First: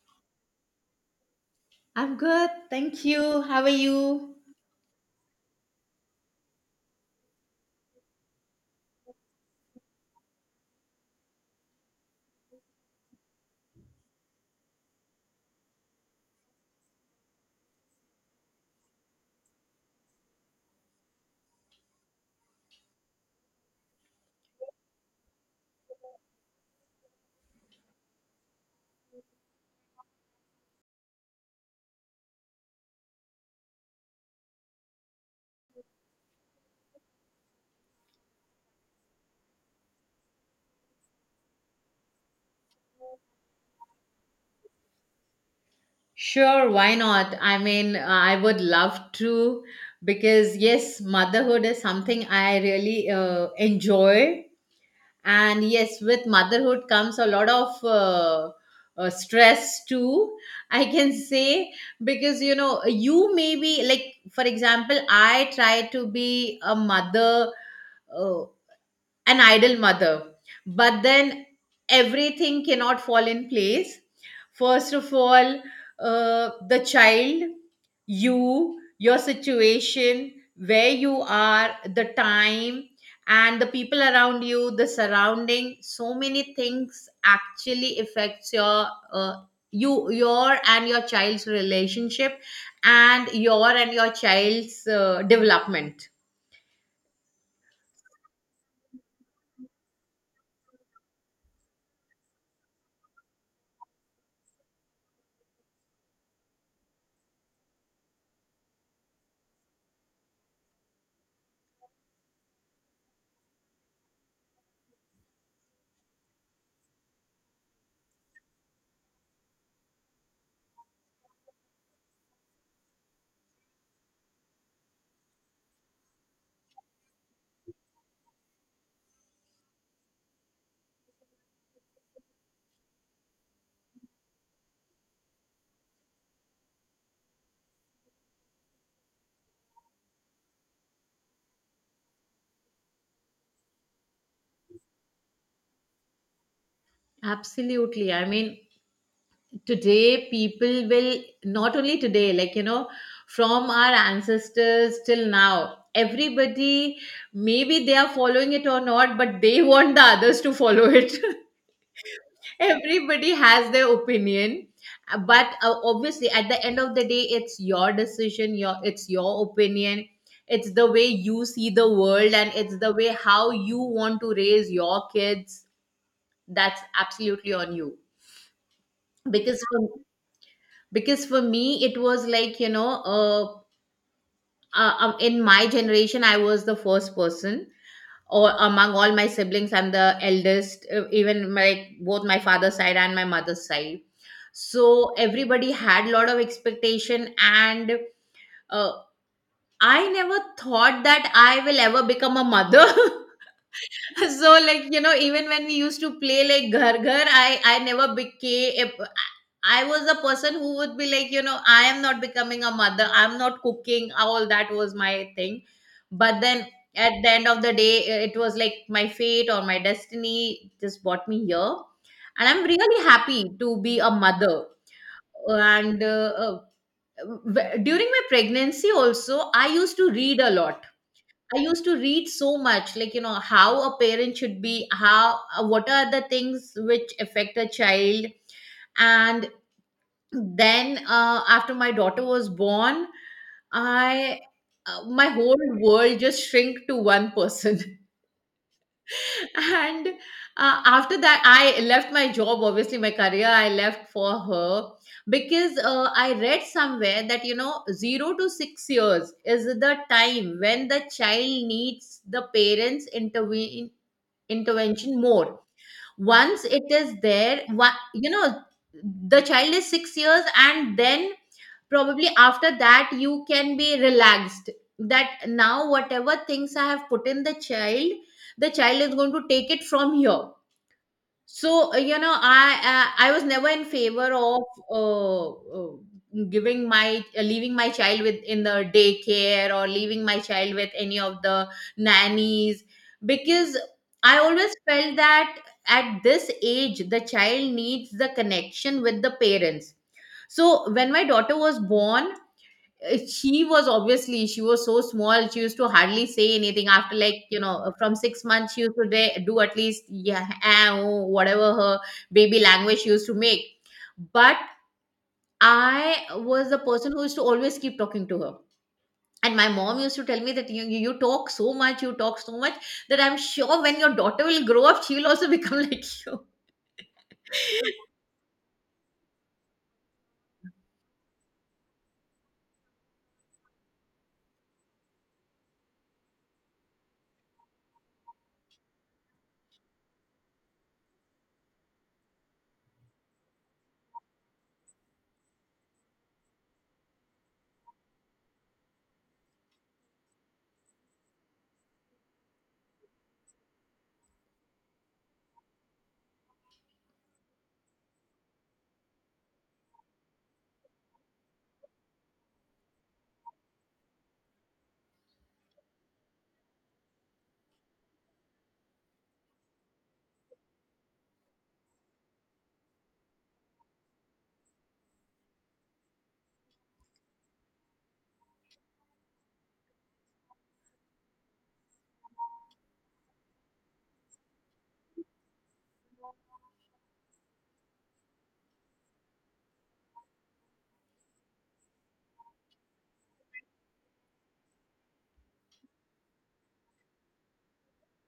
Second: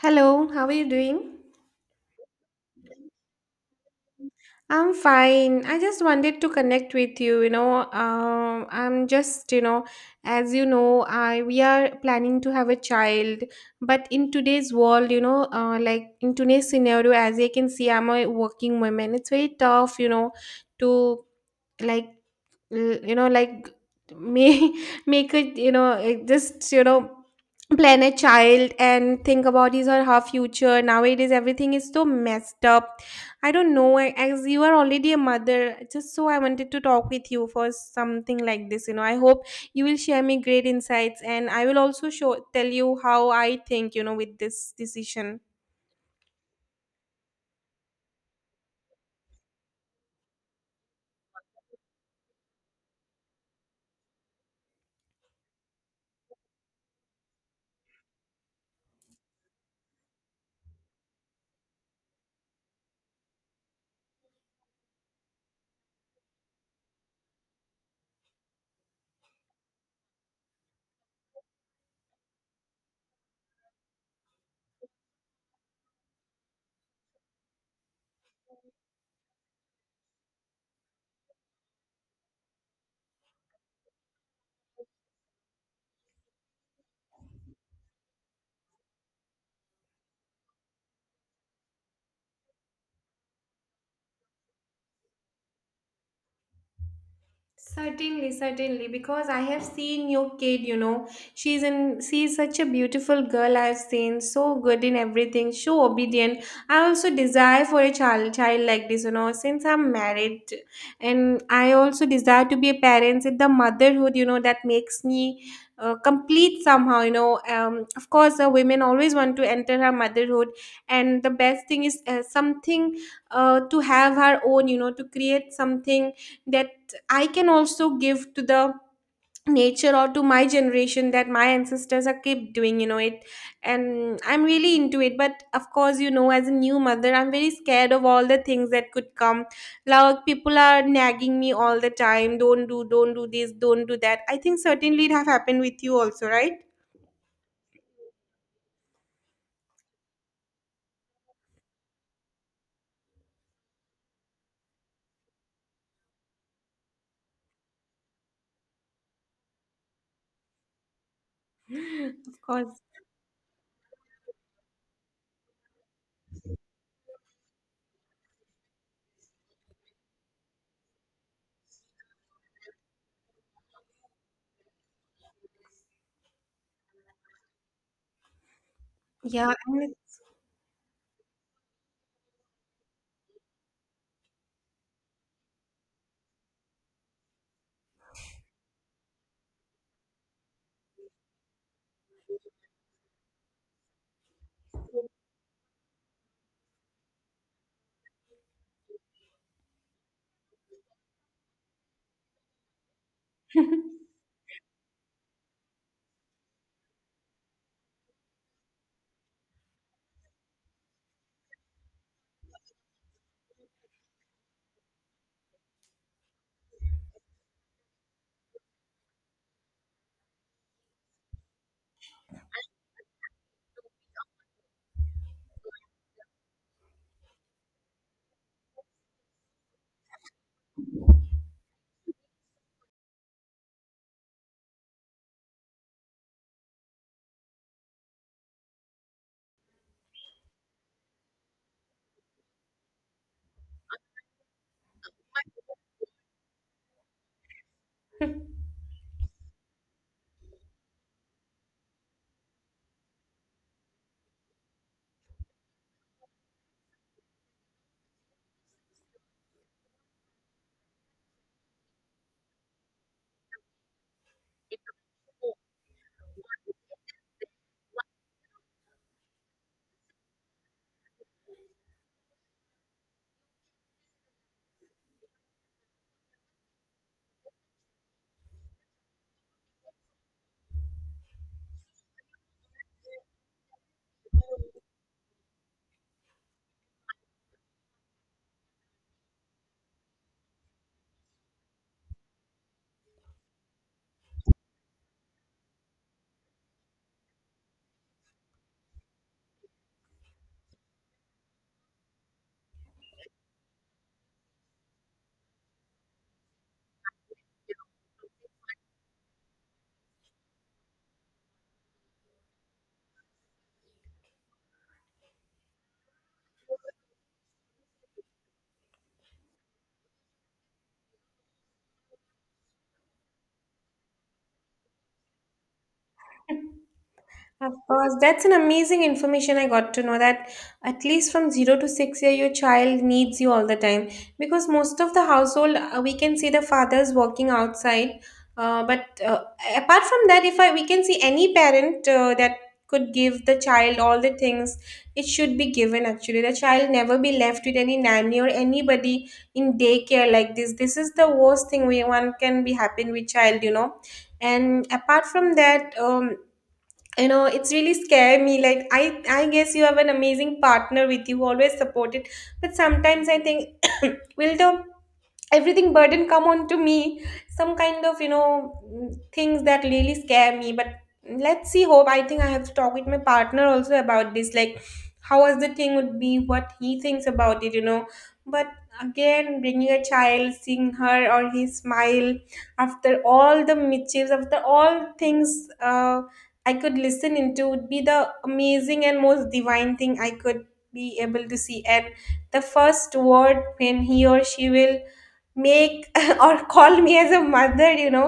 Hello, how are you doing? I'm good, thank you. How are you? I'm fine. I just wanted to connect with you. I'm just, as you know, I we are planning to have a child, but in today's world, like in today's scenario, as you can see, I'm a working woman. It's very tough, to like l- you know like may make it you know it just you know Plan a child and think about his or her future. Nowadays everything is so messed up. I don't know. As you are already a mother, just so I wanted to talk with you for something like this, I hope you will share me great insights and I will also show tell you how I think, with this decision. Sure, why not? I mean, I would love to because yes, motherhood is something I really enjoy. And yes, with motherhood comes a lot of stress too, I can say, because you know, you may be like, for example, I try to be a mother. Uh, an idle mother. But then everything cannot fall in place. First of all, the child, you, your situation, where you are, the time, and the people around you, the surrounding. So many things actually affects your uh, you your and your child's relationship and your child's development Certainly, certainly, because I have seen your kid, you know, she's such a beautiful girl. I've seen so good in everything, so obedient. I also desire for a child like this, you know, since I'm married, and I also desire to be a parent. It's the motherhood, you know, that makes me complete somehow, you know. Of course, a women always want to enter her motherhood, and the best thing is something to have her own, you know, to create something that I can also give to the nature, or to my generation that my ancestors are kept doing, you know, it. And I'm really into it. But of course, you know, as a new mother, I'm very scared of all the things that could come. Like people are nagging me all the time. Don't do this, don't do that. I think certainly it have happened with you also, right? absolutely, I mean today people will not only today, like, you know, from our ancestors till now everybody, maybe they are following it or not, but they want the others to follow it. Of course. Everybody has their opinion. But obviously at the end of the day it's your decision, your, it's your opinion, it's the way you see the world, and it's the way how you want to raise your kids. That's absolutely on you. Yeah. Because for because for me it was like, you know, in my generation I was the first person, or among all my siblings I'm the eldest, even like both my father's side and my mother's side. So everybody had lot of expectation and uh, I never thought that I will ever become a mother. I'm- So, like, you know, even when we used to play like ghar ghar, I never became a- I was a person who would be like, you know, I am not becoming a mother, I'm not cooking, all that was my thing. But then at the end of the day, it was like my fate or my destiny just brought me here, and I'm really happy to be a mother. And during my pregnancy also I used to read a lot. I used to read so much, like, you know, how a parent should be, how, what are the things which affect a child. And then after my daughter was born, I, my whole world just shrink to one person. And after that I left my job, obviously my career I left for her, because I read somewhere that, you know, 0 to 6 years is the time when the child needs the parents intervene intervention more. Once it is there, what, you know, the child is 6 years, and then probably after that you can be relaxed, that now whatever things I have put in the child, the child is going to take it from here. So you know, I was never in favor of uh, uh, giving my, leaving my child with in the daycare, or leaving my child with any of the nannies, because I always felt that at this age the child needs the connection with the parents. So when my daughter was born, she was, obviously she was so small, she used to hardly say anything. After, like, you know, from 6 months she used to do at least yeah, ah, oh, whatever her baby language she used to make. But I was the person who used to always keep talking to her, and my mom used to tell me that you talk so much, you talk so much that I'm sure when your daughter will grow up she will also become like you. Of course, that's an amazing information I got to know that at least from 0 to 6 year your child needs you all the time, because most of the household we can see the fathers working outside. But apart from that, if I we can see any parent that could give the child all the things it should be given, actually the child never be left with any nanny or anybody in daycare like this. This is the worst thing we one can be happen with child, you know. And apart from that, you know, it's really scare me. Like I guess you have an amazing partner with you who always supported, but sometimes I think will the everything burden come on to me. Some kind of, you know, things that really scare me. But let's see, hope, I think I have to talk with my partner also about this, like how was the thing would be, what he thinks about it, you know. But again, bringing a child, seeing her or his smile after all the mischiefs, after all things, I could listen into, would be the amazing and most divine thing I could be able to see. And the first word when he or she will make or call me as a mother, you know,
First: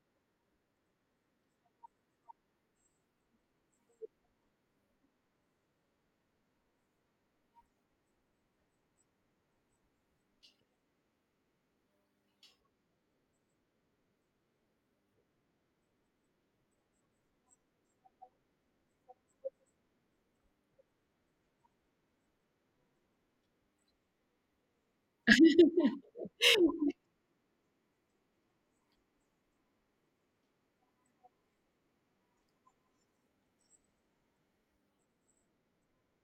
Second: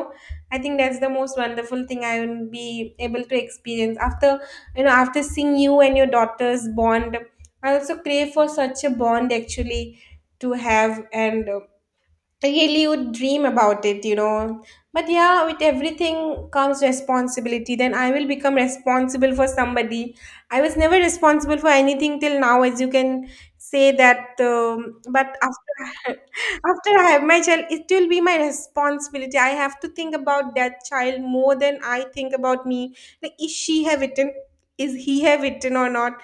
I think that's the most wonderful thing I will be able to experience. After, you know, after seeing you and your daughter's bond, I also crave for such a bond actually to have. And really would dream about it, you know. But yeah, with everything comes responsibility, then I will become responsible for somebody. I was never responsible for anything till now, as you can say that. But after after I have my child, it will be my responsibility. I have to think about that child more than I think about me. Like, is he have eaten or not.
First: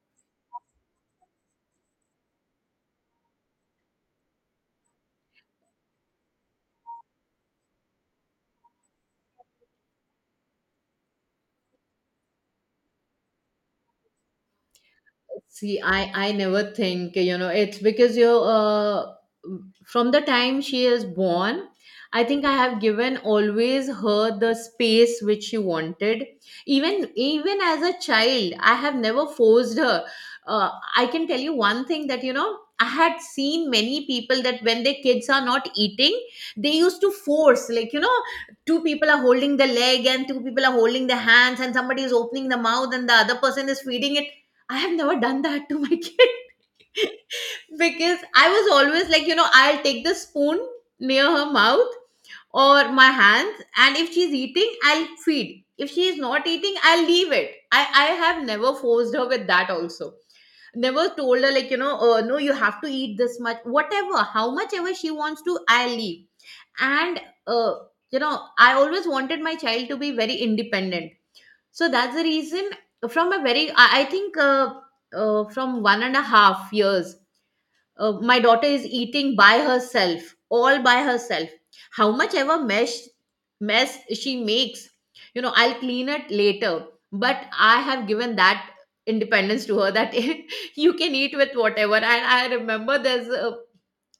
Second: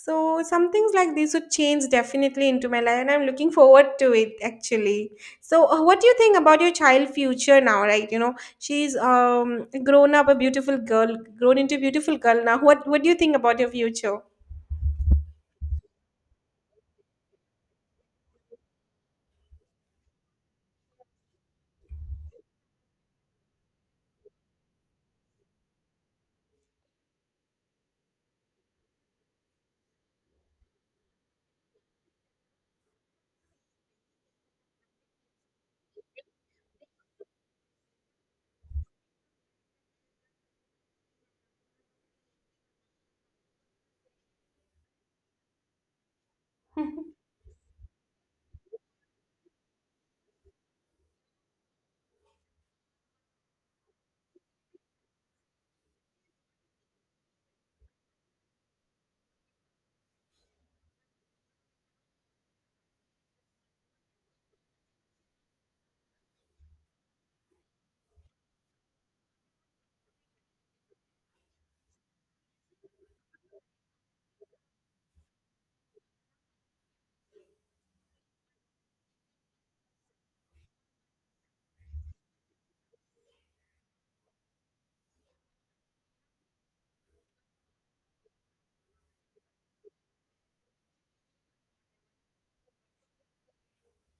So some things like this would change definitely into my life, and I'm looking forward to it actually. So, what do you think about your child future now? Right, you know, she's grown into a beautiful girl now. What do you think about your future? See, I never think, you know, it's because you're from the time she is born, I think I have given always her the space which she wanted. Even as a child, I have never forced her. Uh, I can tell you one thing that, you know, I had seen many people that when their kids are not eating, they used to force, like, you know, two people are holding the leg and two people are holding the hands, and somebody is opening the mouth, and the other person is feeding it. I have never done that to my kid, because I was always like, you know, I'll take the spoon near her mouth or my hands, and if she's eating, I'll feed. If she's not eating, I'll leave it. I have never forced her with that also. Never told her, like, you know, no, you have to eat this much, whatever, how much ever she wants to, I'll leave. And, uh, you know, I always wanted my child to be very independent. So that's the reason, from a very I think from 1.5 years my daughter is eating by herself, all by herself. How much ever mesh mess she makes, you know, I'll clean it later. But I have given that independence to her, that you can eat with whatever. And I remember there's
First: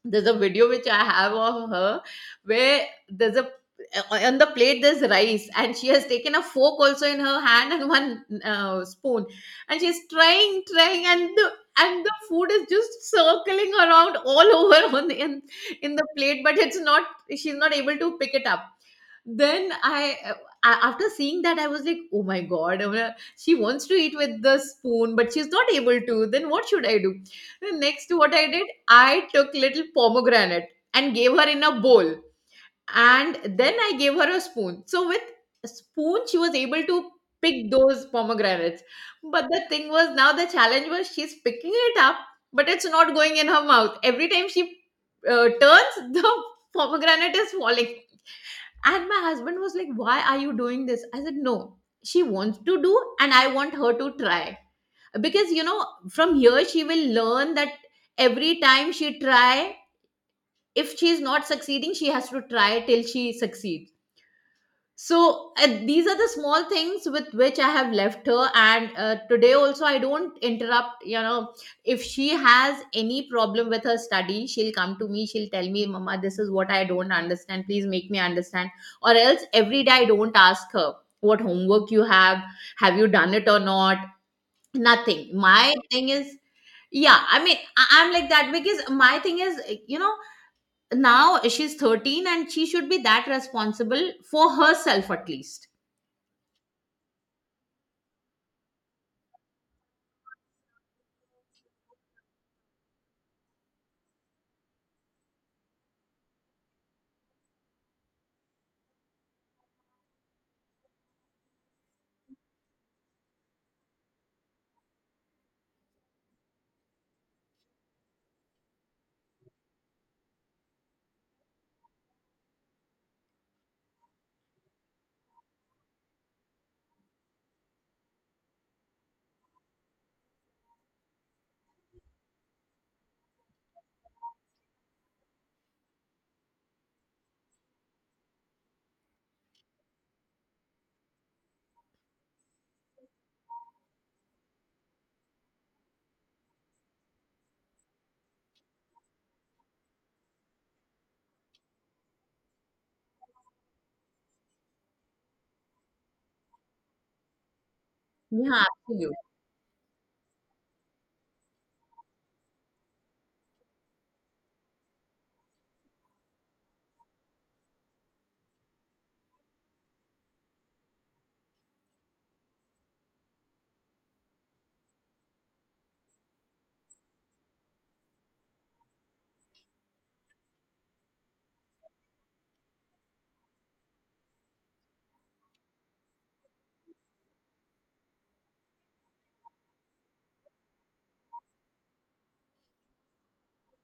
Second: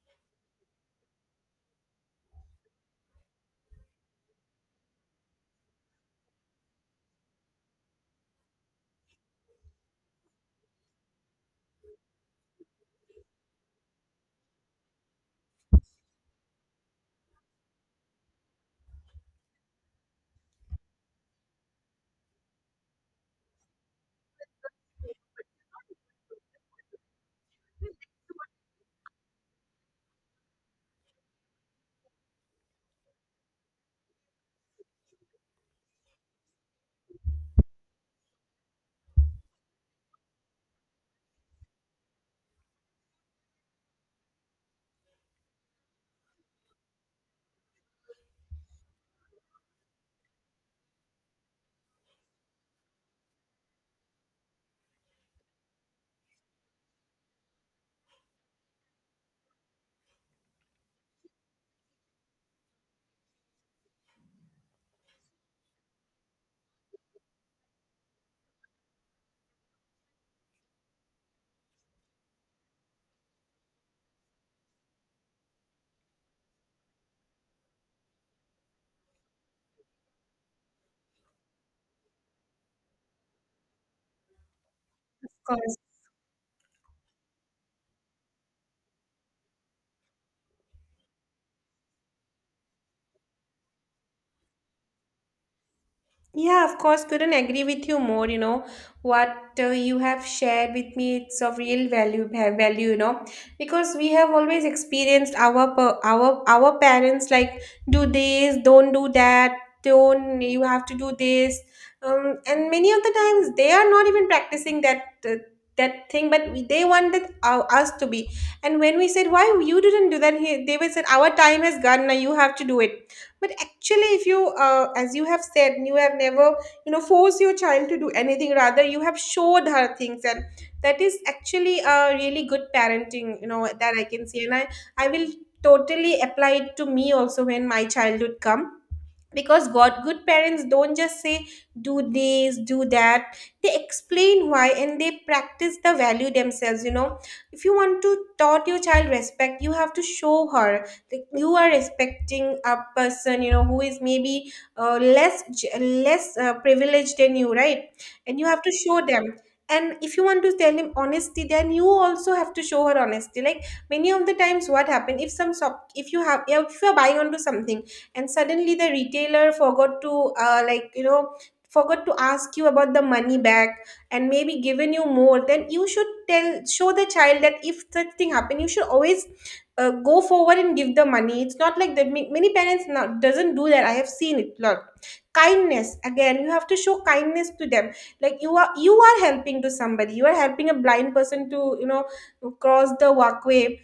there's a video which I have of her, where there's a uh, on the plate there's rice, and she has taken a fork also in her hand and one spoon, and she's trying, and the, and the food is just circling around all over on the, in the plate, but it's not, she's not able to pick it up. Then I, after seeing that I was like, oh my god, I'm gonna- she wants to eat with the spoon, but she's not able to. Then what should I do? Then next, what I did, I took little pomegranate and gave her in a bowl, and then I gave her a spoon. So with a spoon, she was able to pick those pomegranates. But the thing was, now the challenge was she's picking it up, but it's not going in her mouth. Every time she turns, the pomegranate is falling. And my husband was like, "Why are you doing this?" I said, "No, she wants to do, and I want her to try." Because you know, from here she will learn that every time she try, if she is not succeeding she has to try till she succeeds. So these are the small things with which I have left her, and today also I don't interrupt, you know. If she has any problem with her study she'll come to me, she'll tell me, mama, this is what I don't understand, please make me understand. Or else every day I don't ask her what homework you have you done it or not, nothing. Of My course. thing is, yeah, I mean, I'm like that, because my thing is, you know, now she's 13 and she should be that responsible for herself at least. Yeah, of course, couldn't agree with you more. You know, what you have shared with me, it's of real value, you know, because we have always experienced our pa- our parents like do this, don't do that, don't you have to do this, and many of the times they are not even practicing uh, that thing, but they wanted us to be. And when we said, "Why you didn't do that?" They would said, "Our time has gone. Now you have to do it." But actually if you as you have said, you have never, you know, forced your child to do anything, rather you have showed her things. And that is actually a really good parenting, you know, that I can see. And I will totally apply it to me also when my childhood come. Because god good parents don't just say do this, do that. They explain why, and they practice the value themselves, you know. If you want to taught your child respect, you have to show her that you are respecting a person, you know, who is maybe less j- less privileged than you, right? And you have Yeah, to show absolutely. them. And if you want to tell him honesty, then you also have to show her honesty. Like, many of the times what happen, if some shop, if you have, if you are buying onto something, and suddenly the retailer forgot to, forgot to ask you about the money back, and maybe given you more, then you should tell show the child that if such thing happen, you should always go forward and give the money. It's not like that. Many parents now doesn't do that, I have seen it lot. Kindness, again, you have to show kindness to them. Like, you are helping to somebody, you are helping a blind person to, you know, cross the walkway.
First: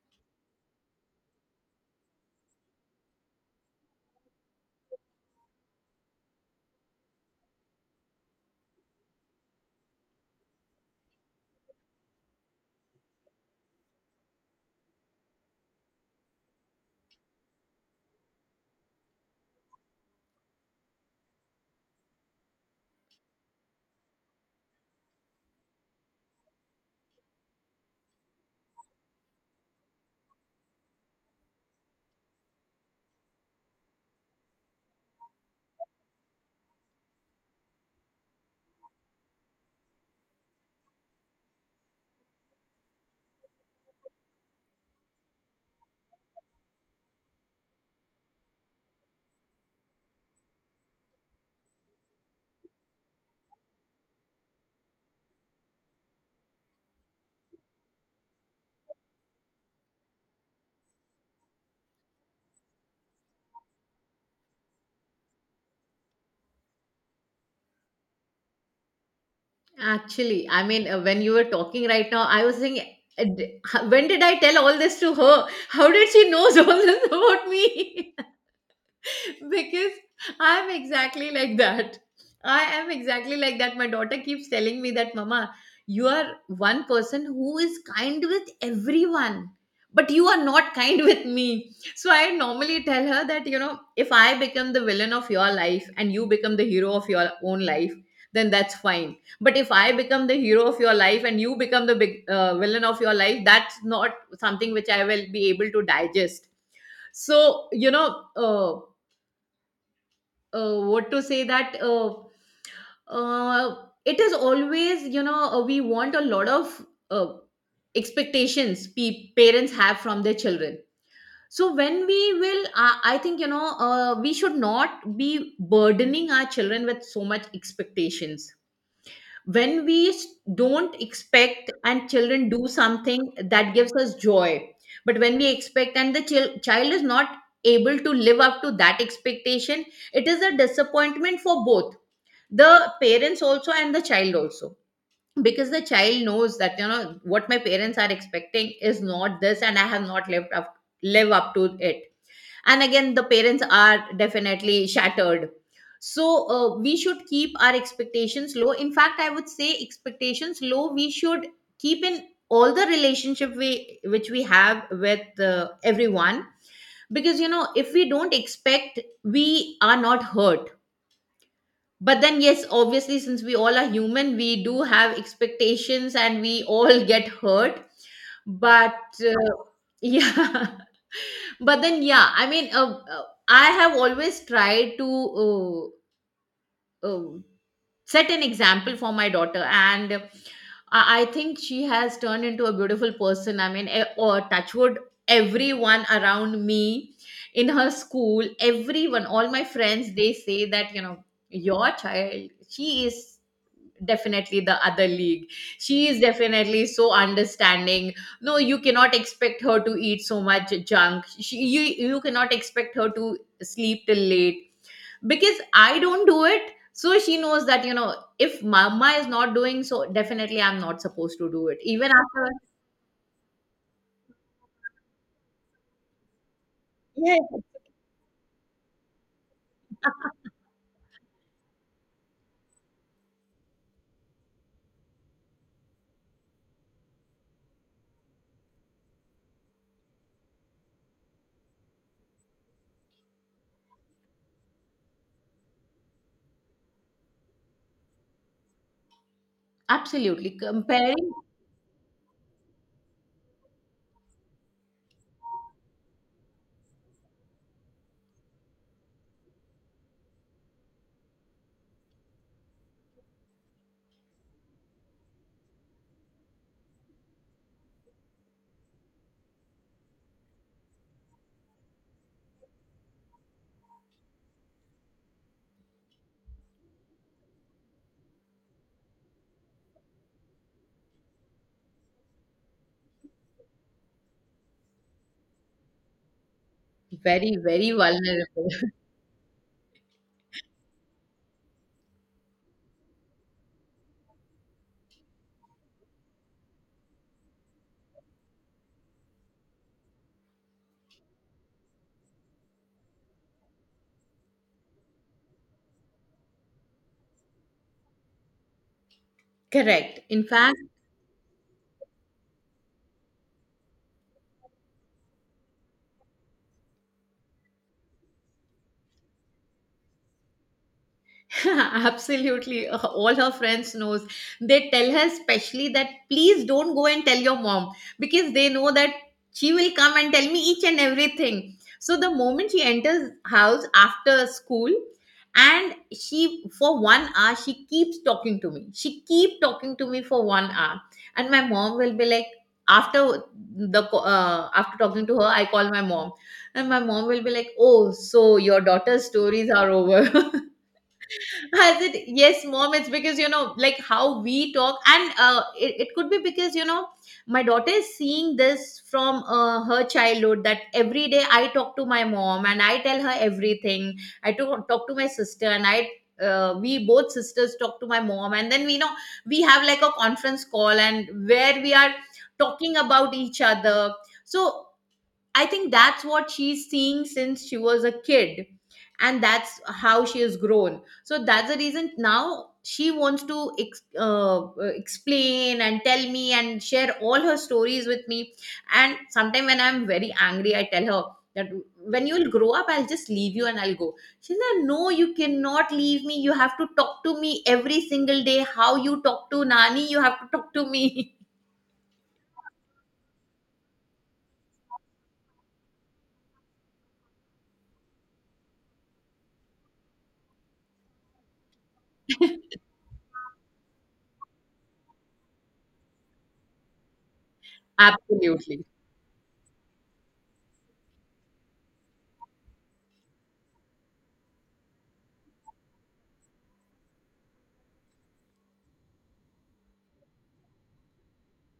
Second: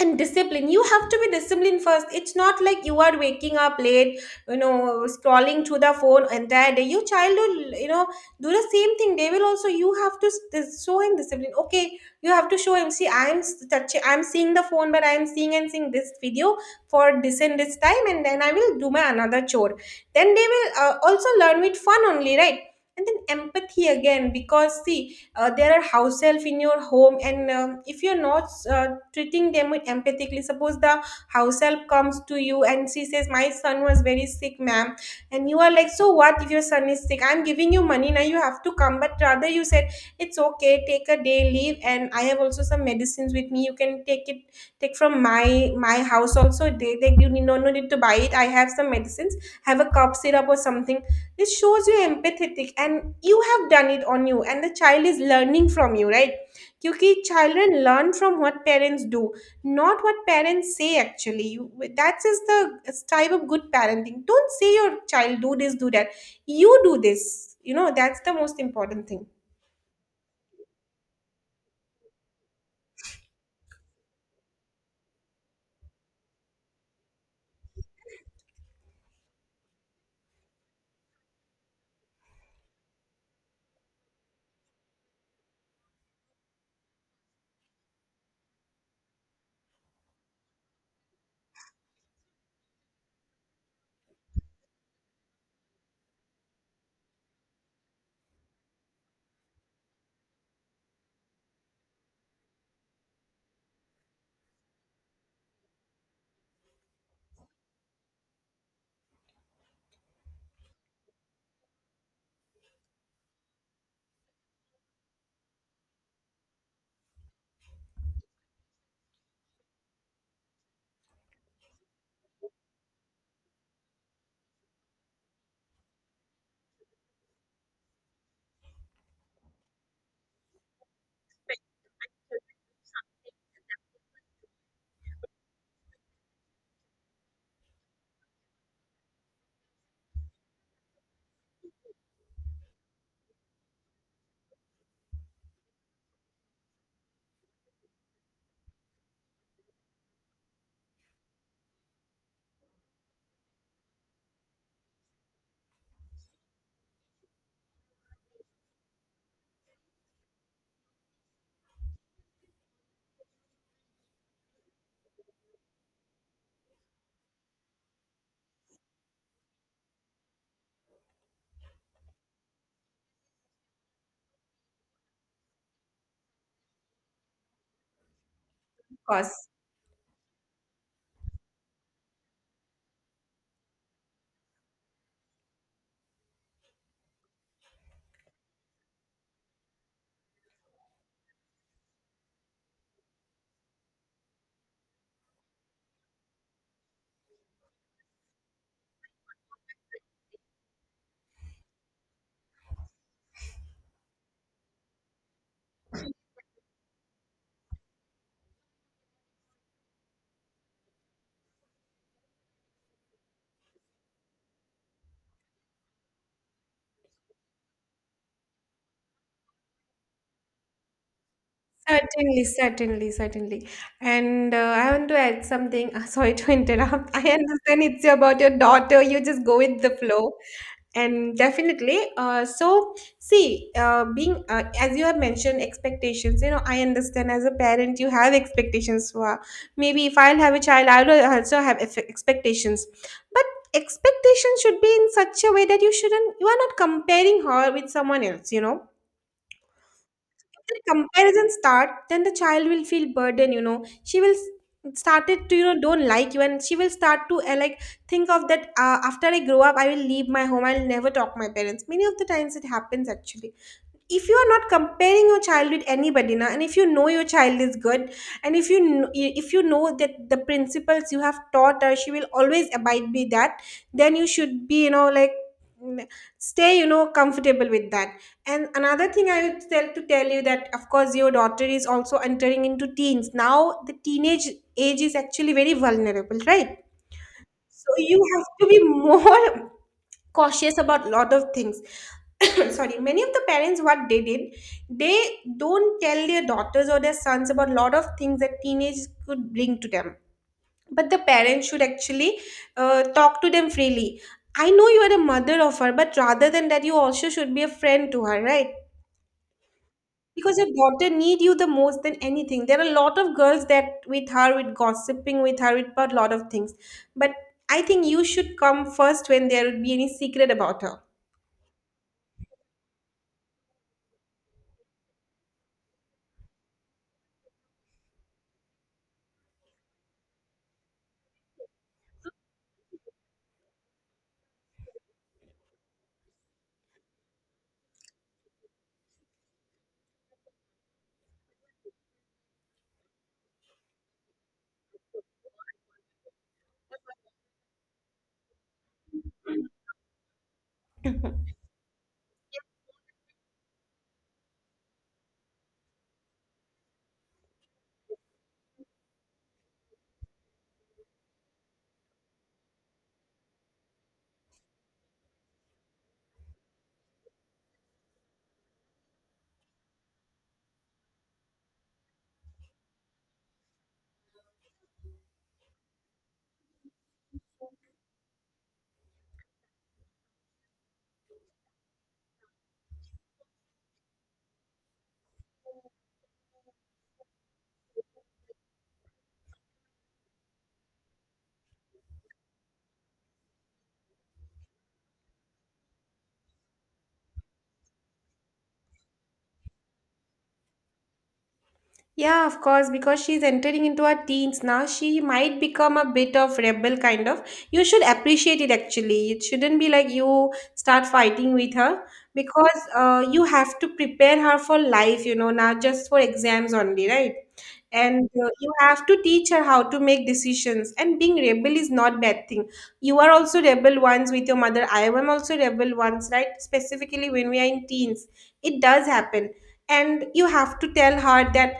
And discipline, you have to be disciplined first. It's not like you are waking up late, you know, scrolling through the phone entire day, your child will, you know, do the same thing. They will also. You have to show him discipline, okay? You have to show him, see, I'm touching, I'm seeing the phone, but I'm seeing this video for this and this time, and then I will do my another chore. Then they will also learn with fun only, right? And then empathy, again, because see, there are house help in your home. And if you're not treating them with empathically, suppose the house help comes to you and she says, "My son was very sick, ma'am." And you are like, "So what if your son is sick? I'm giving you money, now you have to come." But rather you said, "It's okay, take a day leave, and I have also some medicines with me, you can take it. Take from my house also. They you need no need to buy it. I have some medicines, have a cough syrup or something." This shows you're empathetic, and you have done it on you, and the child is learning from you, right? Because children learn from what parents do, not what parents say, actually. That is the type of good parenting. Don't say your child, do this, do that. You do this. You know, that's the most important thing. Actually, I mean, when you were talking right now, I was thinking, when did I tell all this to her? How did she knows all this about me? Because I'm exactly like that. I am exactly like that. My daughter keeps telling me that, mama, you are one person who is kind with everyone, but you are not kind with me. So I normally tell her that, you know, if I become the villain of your life and you become the hero of your own life, then that's fine. But if I become the hero of your life and you become the big villain of your life, that's not something which I will be able to digest. So you know, what to say that, uh, it is always, you know, we want a lot of uh, expectations, parents have from their children. So when we will, I think, you know, we should not be burdening our children with so much expectations. When we, don't expect and children do something, that gives us joy. But when we expect and the child is not able to live up to that expectation, it is a disappointment for both, the parents also and the child also, because the child knows that, you know what, my parents are expecting is not this and I have not live up to it. And again the parents are definitely shattered. So we should keep our expectations low. In fact, I would say expectations low we should keep in all the relationship we which we have with everyone. Because you know, if we don't expect, we are not hurt. But then yes, obviously since we all are human, we do have expectations, and we all get hurt. Of But course. uh, yeah. But then yeah, I mean, I have always tried to uh, uh, set an example for my daughter, and I think she has turned into a beautiful person, I mean, or touchwood, everyone around me, in her school, everyone, all my friends, they say that, you know, your child, she is definitely the other league. She is definitely so understanding. No, you cannot expect her to eat so much junk. She, you you cannot expect her to sleep till late because I don't do it, so she knows that if Mama is not doing, so definitely I'm not supposed to do it even Certainly, after. certainly, certainly. And I want to add something. Sorry to interrupt. I Yes. understand it's about your daughter. You just go with the flow. And definitely, so see being as you have mentioned expectations, you know, I understand as a parent you have expectations for, maybe if I'll have a child I'll also have expectations. But expectations should be in such a way that you are not comparing her with someone else, you know. Absolutely, If the comparing. comparison start, then the child will feel burden, you know. She will started to, you know, don't like you, and she will start to think of that, after I grow up, I will leave my home. I'll never talk to my parents. Many of the times it happens actually. If you are not comparing your child with anybody now, and if you know your child is good, and if if you know that the principles you have taught her, she will always abide by that, then you should be, you know, like, mm, stay, you know, comfortable with that. And another thing I would tell you, that of course your daughter is also entering into teens now. The teenage age is actually very vulnerable, right? Very, So very you have to vulnerable. be more cautious about lot of things. Sorry, many of the parents, what they did, they don't tell their daughters or their sons about lot of things that teenagers could bring to them. But the parents should actually talk to them freely. I know you are a mother of her, but rather than that, you also should be a friend to her, right? correct, in Because your fact. daughter need you the most than anything. There are a lot of girls that with her, with gossiping with her, with a lot of things, but I think you should come first when there would be any secret about her. Absolutely. All her friends knows. They tell her specially that please don't go and tell your mom, because they know that she will come and tell me each and everything. So the moment she enters house after school, and she for 1 hour she keeps talking to me. She keep talking to me for 1 hour. And my mom will be like, after after talking to her I call my mom, and my mom will be like, oh, so your daughter's stories are over. I said, yes, mom. It's because, you know, like how we talk, and it could be because, you know, my daughter is seeing this from her childhood. That every day I talk to my mom and I tell her everything. I talk to my sister and I. We both sisters talk to my mom, and then we know we have like a conference call and where we are talking about each other. So I think that's what she's seeing since she was a kid, and that's how she has grown. So that's the reason now she wants to explain and tell me and share all her stories with me. And sometimes when I'm very angry, I tell her that when you'll grow up, I'll just leave you and I'll go. She's like, no, you cannot leave me. You have to talk to me every single day. How you talk to Nani, you have to talk to me. Yeah, of course, because she's entering into her teens now, she might become a bit of rebel kind of. You should appreciate it actually. It shouldn't be like you start fighting with her, because you have to prepare her for life, you know, not just for exams only, right? And you Absolutely. have to teach her how to make decisions, and being rebel is not bad thing. You are also rebel once with your mother, I am also rebel once, right? Specifically when we are in teens, it does happen. And you have to tell her that,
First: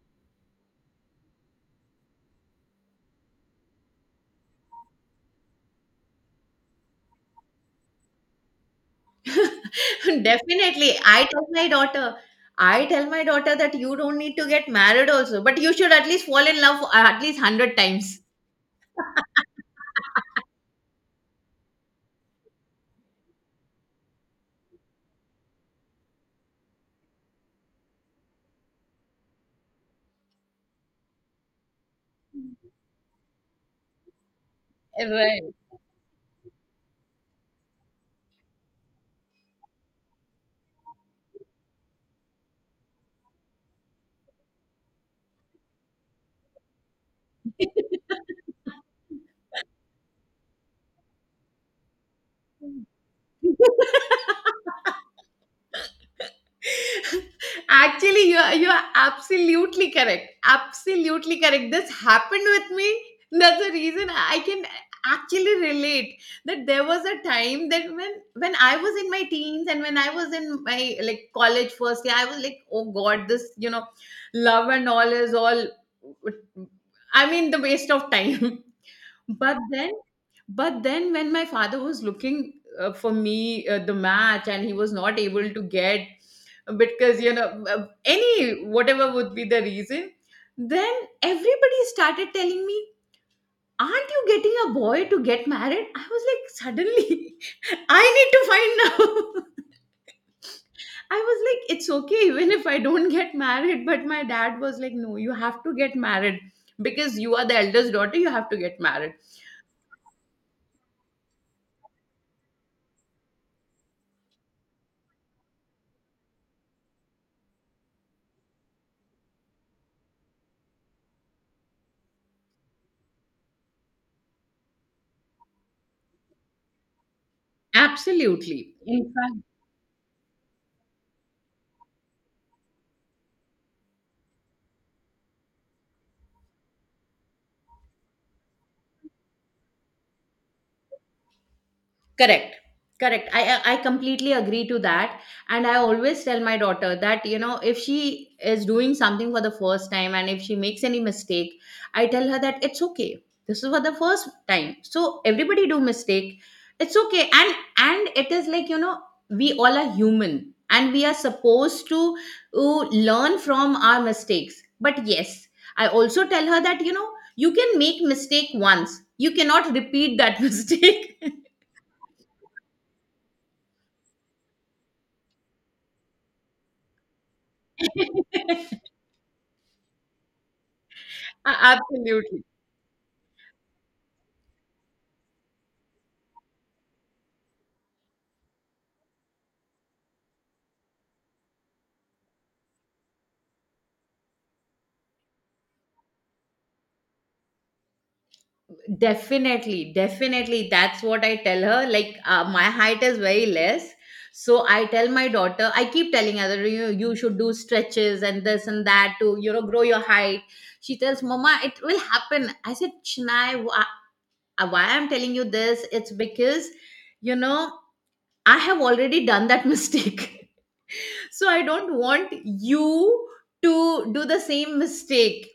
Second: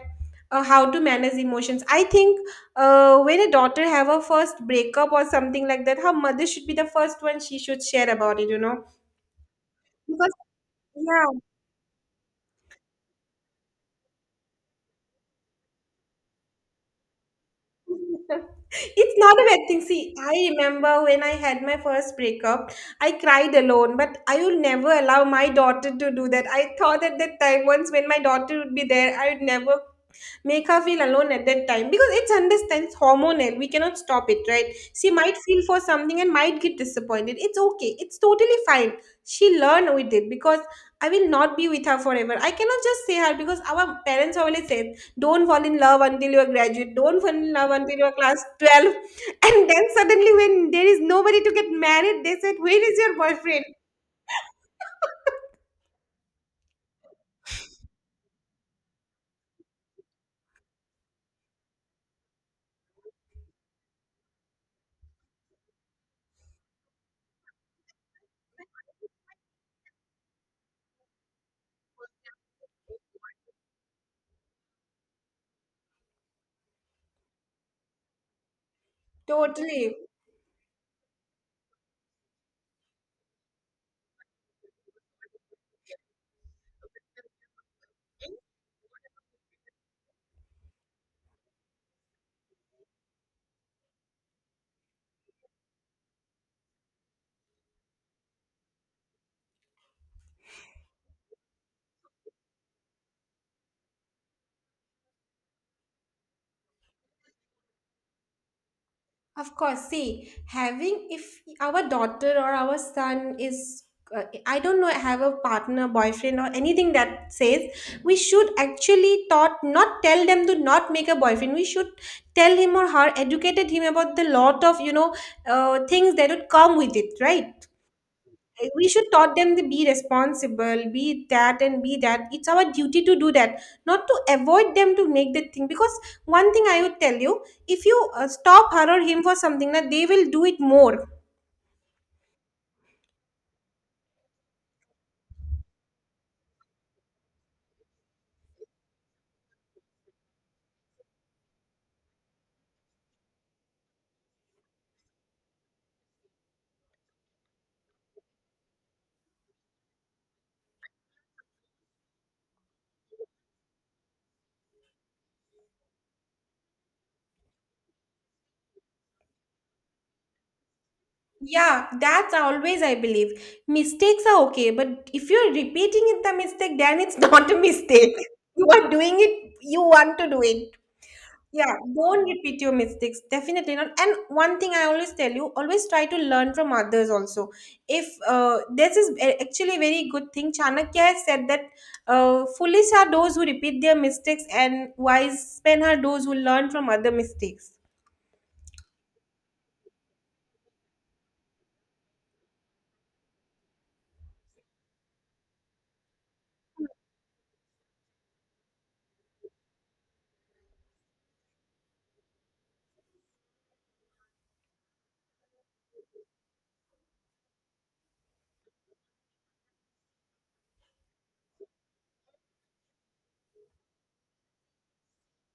how to manage emotions, I think. When a daughter have a first breakup or something like that, her mother should be the first one she should share about it, you know, because, Definitely. yeah. I tell my daughter, I tell my daughter that you don't need to get married also, but you should at least fall in love at least 100 times. It's not a bad thing. See, I remember when I had my first breakup, I cried alone, but I will never allow my daughter to do that. I thought at that time, once when my daughter would be there, I would never make her feel alone at that time, because it's understand, it's hormonal, we cannot stop it, right? She might Right. feel for something and might get disappointed. It's okay, it's totally fine. She learn with it, because I will not be with her forever. I cannot just say her, because our parents always said, don't fall in love until you are graduate, don't fall in love until you are class 12. And then suddenly when there is nobody to get married, they said, where is your boyfriend? Actually, you are absolutely correct. Absolutely correct. This happened with me. That's the reason I can actually relate that there was a time that when I was in my teens, and when I was in my like college first year, I was like, oh God, this, you know, love and all is all. I mean, the waste of time. but then Totally. but then when my father was looking for me the match, and he was not able to get, because, you know, any, whatever would be the reason. Then everybody started telling me, aren't you getting a boy to get married. I was like, suddenly I need to find now. I was like, it's okay even if I don't get married. But my dad was like, no, you have to get married, because you are the eldest daughter, you have to get married. Of course, see, having if our daughter or our son is, I don't know, have a partner, boyfriend, or anything that says, we should actually thought not tell them to not make a boyfriend. We should tell him or her, educated him about the lot of, you know, things that would come with it, right? Like, Absolutely. we should In taught fact. them to be responsible, be that and be that. It's our duty to do that, not to avoid them to make the thing. Because one thing I would tell you, if you stop her or him for something, that they will do it more. Correct, correct. I completely agree to that. And I always tell my daughter that, you know, if she is doing something for the first time and if she makes any mistake, I tell her that it's okay, this is for the first time, so everybody do mistake. It's okay. And it is like, you know, we all are human, and we are supposed to learn from our mistakes. But yes, I also tell her that, you know, you can make mistake once, you cannot repeat that mistake. Yeah, that's always I believe, mistakes are okay, but if you're repeating it the mistake, then it's not a mistake, you are doing it, you want to do it. Yeah, A- don't absolutely. repeat your mistakes. Definitely not. And one thing I always tell you, always try to learn from others also. If actually a very good thing, Chanakya has said that foolish are those who repeat their mistakes, and wise men are those who learn from other mistakes. Definitely, definitely. That's what I tell her. Like, my height is very less. So I tell my daughter, I keep telling her, that you should do stretches and this and that to, you know, grow your height. She tells, Mama, it will happen. I said, Chinai, why I'm telling you this? It's because, you know, I have already done that mistake. so I don't want you to do the same mistake,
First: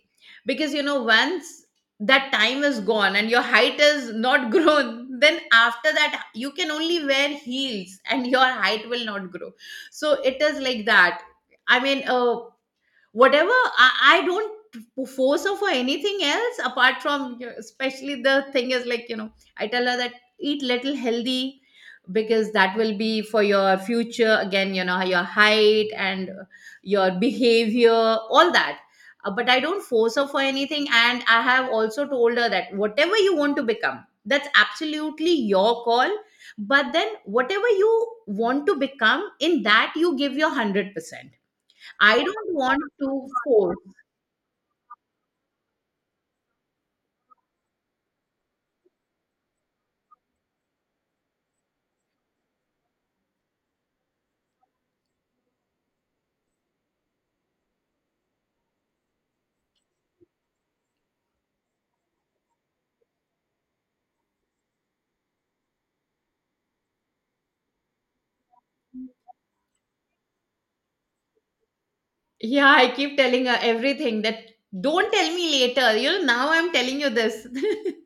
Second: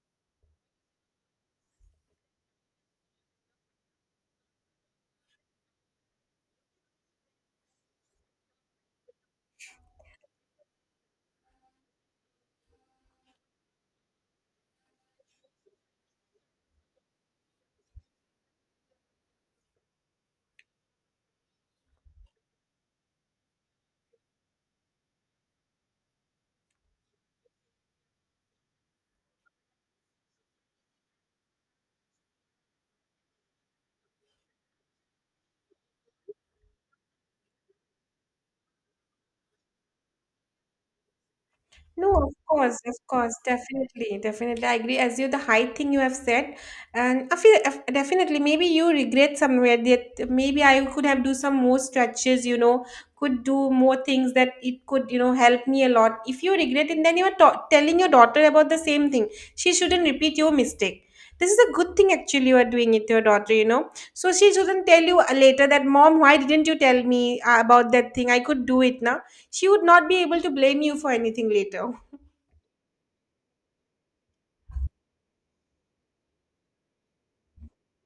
because, you know, once that time is gone and your height is not grown, then after that you can only wear heels and your height will not grow. So it is like that. I mean, whatever I don't force her for anything else apart from, you know, especially the thing is like, you know, I tell her that eat little healthy, because that will be for your future again, you know, your height and your behavior, all that. But I don't force her for anything, and I have also told her that whatever you want to become, that's absolutely your call. But then whatever you want to become, in that you give your 100%. No, I don't want of to course, force. definitely, definitely. I agree as you, the height thing you have said. And I feel definitely, maybe you regret somewhere that maybe I could have do some more stretches, you know, could do more things that it could, you know, help me a lot. If you regret it, then you are telling your daughter about the same thing. She shouldn't repeat your mistake. This is a good thing actually you are doing it to your daughter, you know. So she shouldn't tell you later that, Mom, why didn't you tell me about that thing? I could do it now. She would not be able to blame you for anything later. Yeah, I keep telling her everything that, don't tell me later. You know, now I'm telling you this.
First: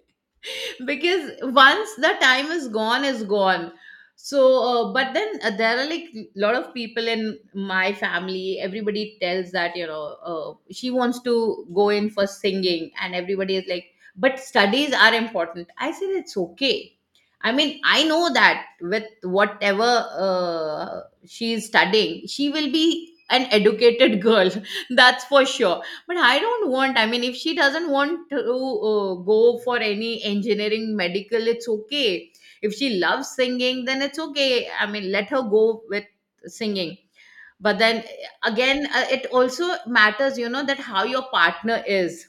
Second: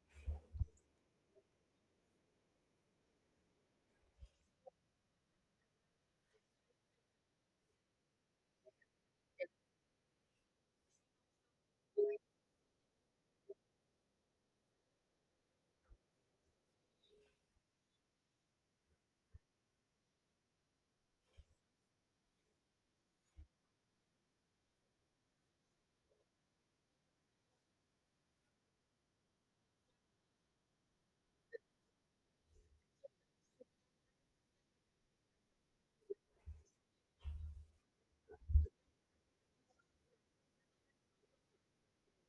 because once the time is gone, is gone. So, but then there are like lot of people in my family, everybody tells that, you know, she wants to go in for singing, and everybody is like, but studies are important. I said, it's okay. I mean, I know that with whatever uh, she is studying, she will be an educated girl. that's for sure. But I don't want, I mean, if she doesn't want to go for any engineering medical, it's okay. If she loves singing, then it's okay. I mean, let her go with singing. But then, again, it also matters, you know, that how your partner is.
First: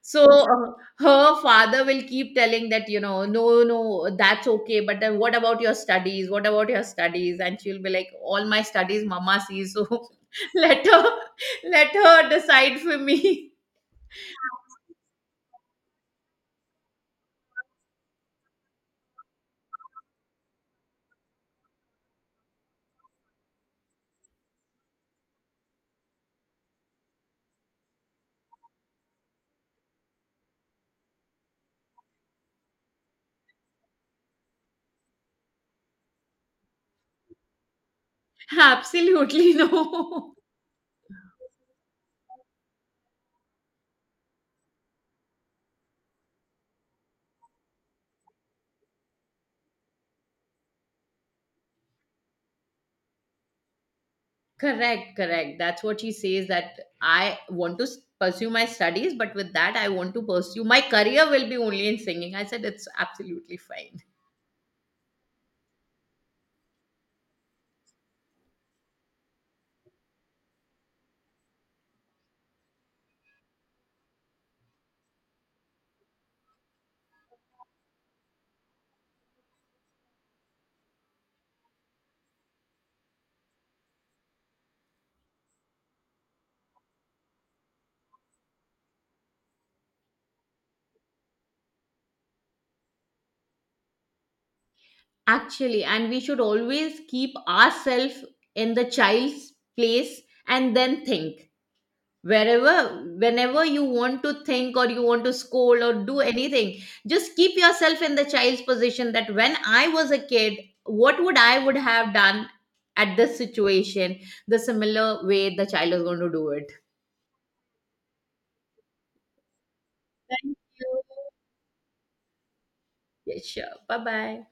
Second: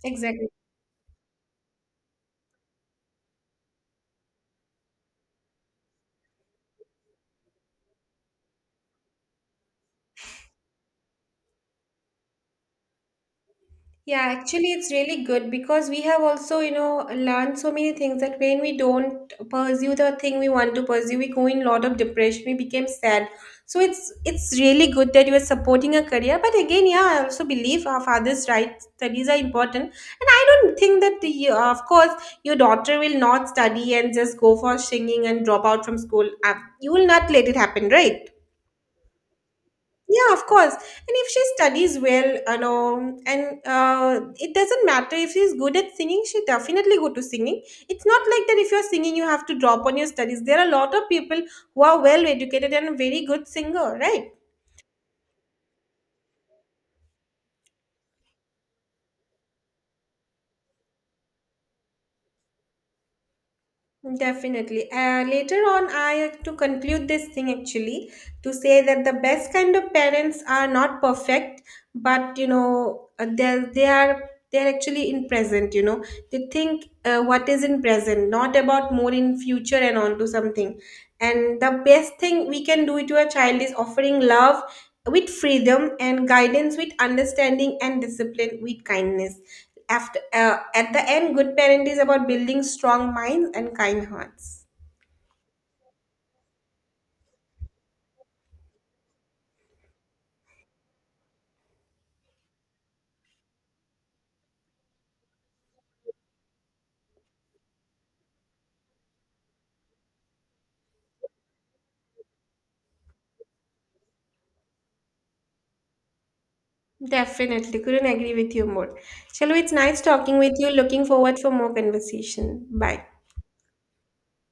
So, Exactly. uh, her father will keep telling that, you know, no, no, that's okay, but then what about your studies, what about your studies, and she'll be like, all my studies Mama sees. So let her let her decide for me. Yeah, actually, it's really good because we have also, you know, learned so many things that when we don't pursue the thing we want to pursue, we go in a lot of depression. We became sad. So it's really good that you are supporting a career. But again, yeah, I also believe our father's right, studies are important, and I don't think that the, of course your daughter will not study and just go for singing and drop out from school. You will not let it happen, right? Absolutely Yeah, no. of course. And if she studies well, you know, and it doesn't matter if she's good at singing, she definitely go to singing. It's not like that if you're singing, you have to drop on your studies. There are a lot of people who are well educated and very good singer, right? Correct, correct. That's what she says, that I want to pursue my studies, but with that, I want to pursue my career will be only in singing. I said, it's absolutely fine. Definitely. Later on, I have to conclude this thing actually, to say that the best kind of parents are not perfect, but you know, they are, they're actually in present, you know, they think what is in present, not about more in future and onto something. And the best thing we can do to a child is offering love with freedom, and guidance with understanding, and discipline with kindness. After at the end, good parent is about building strong minds and kind hearts. Actually, and we should always keep ourselves in the child's place, and then think. Wherever, whenever you want to think or you want to scold or do anything, just keep yourself in the child's position, that when I was a kid, what would I would have done at this situation, the similar way the child is going to do it. Definitely, couldn't agree with you more. Shalom, it's nice talking with Thank you, you. looking forward for more conversation. Bye. Yeah, sure. Bye bye.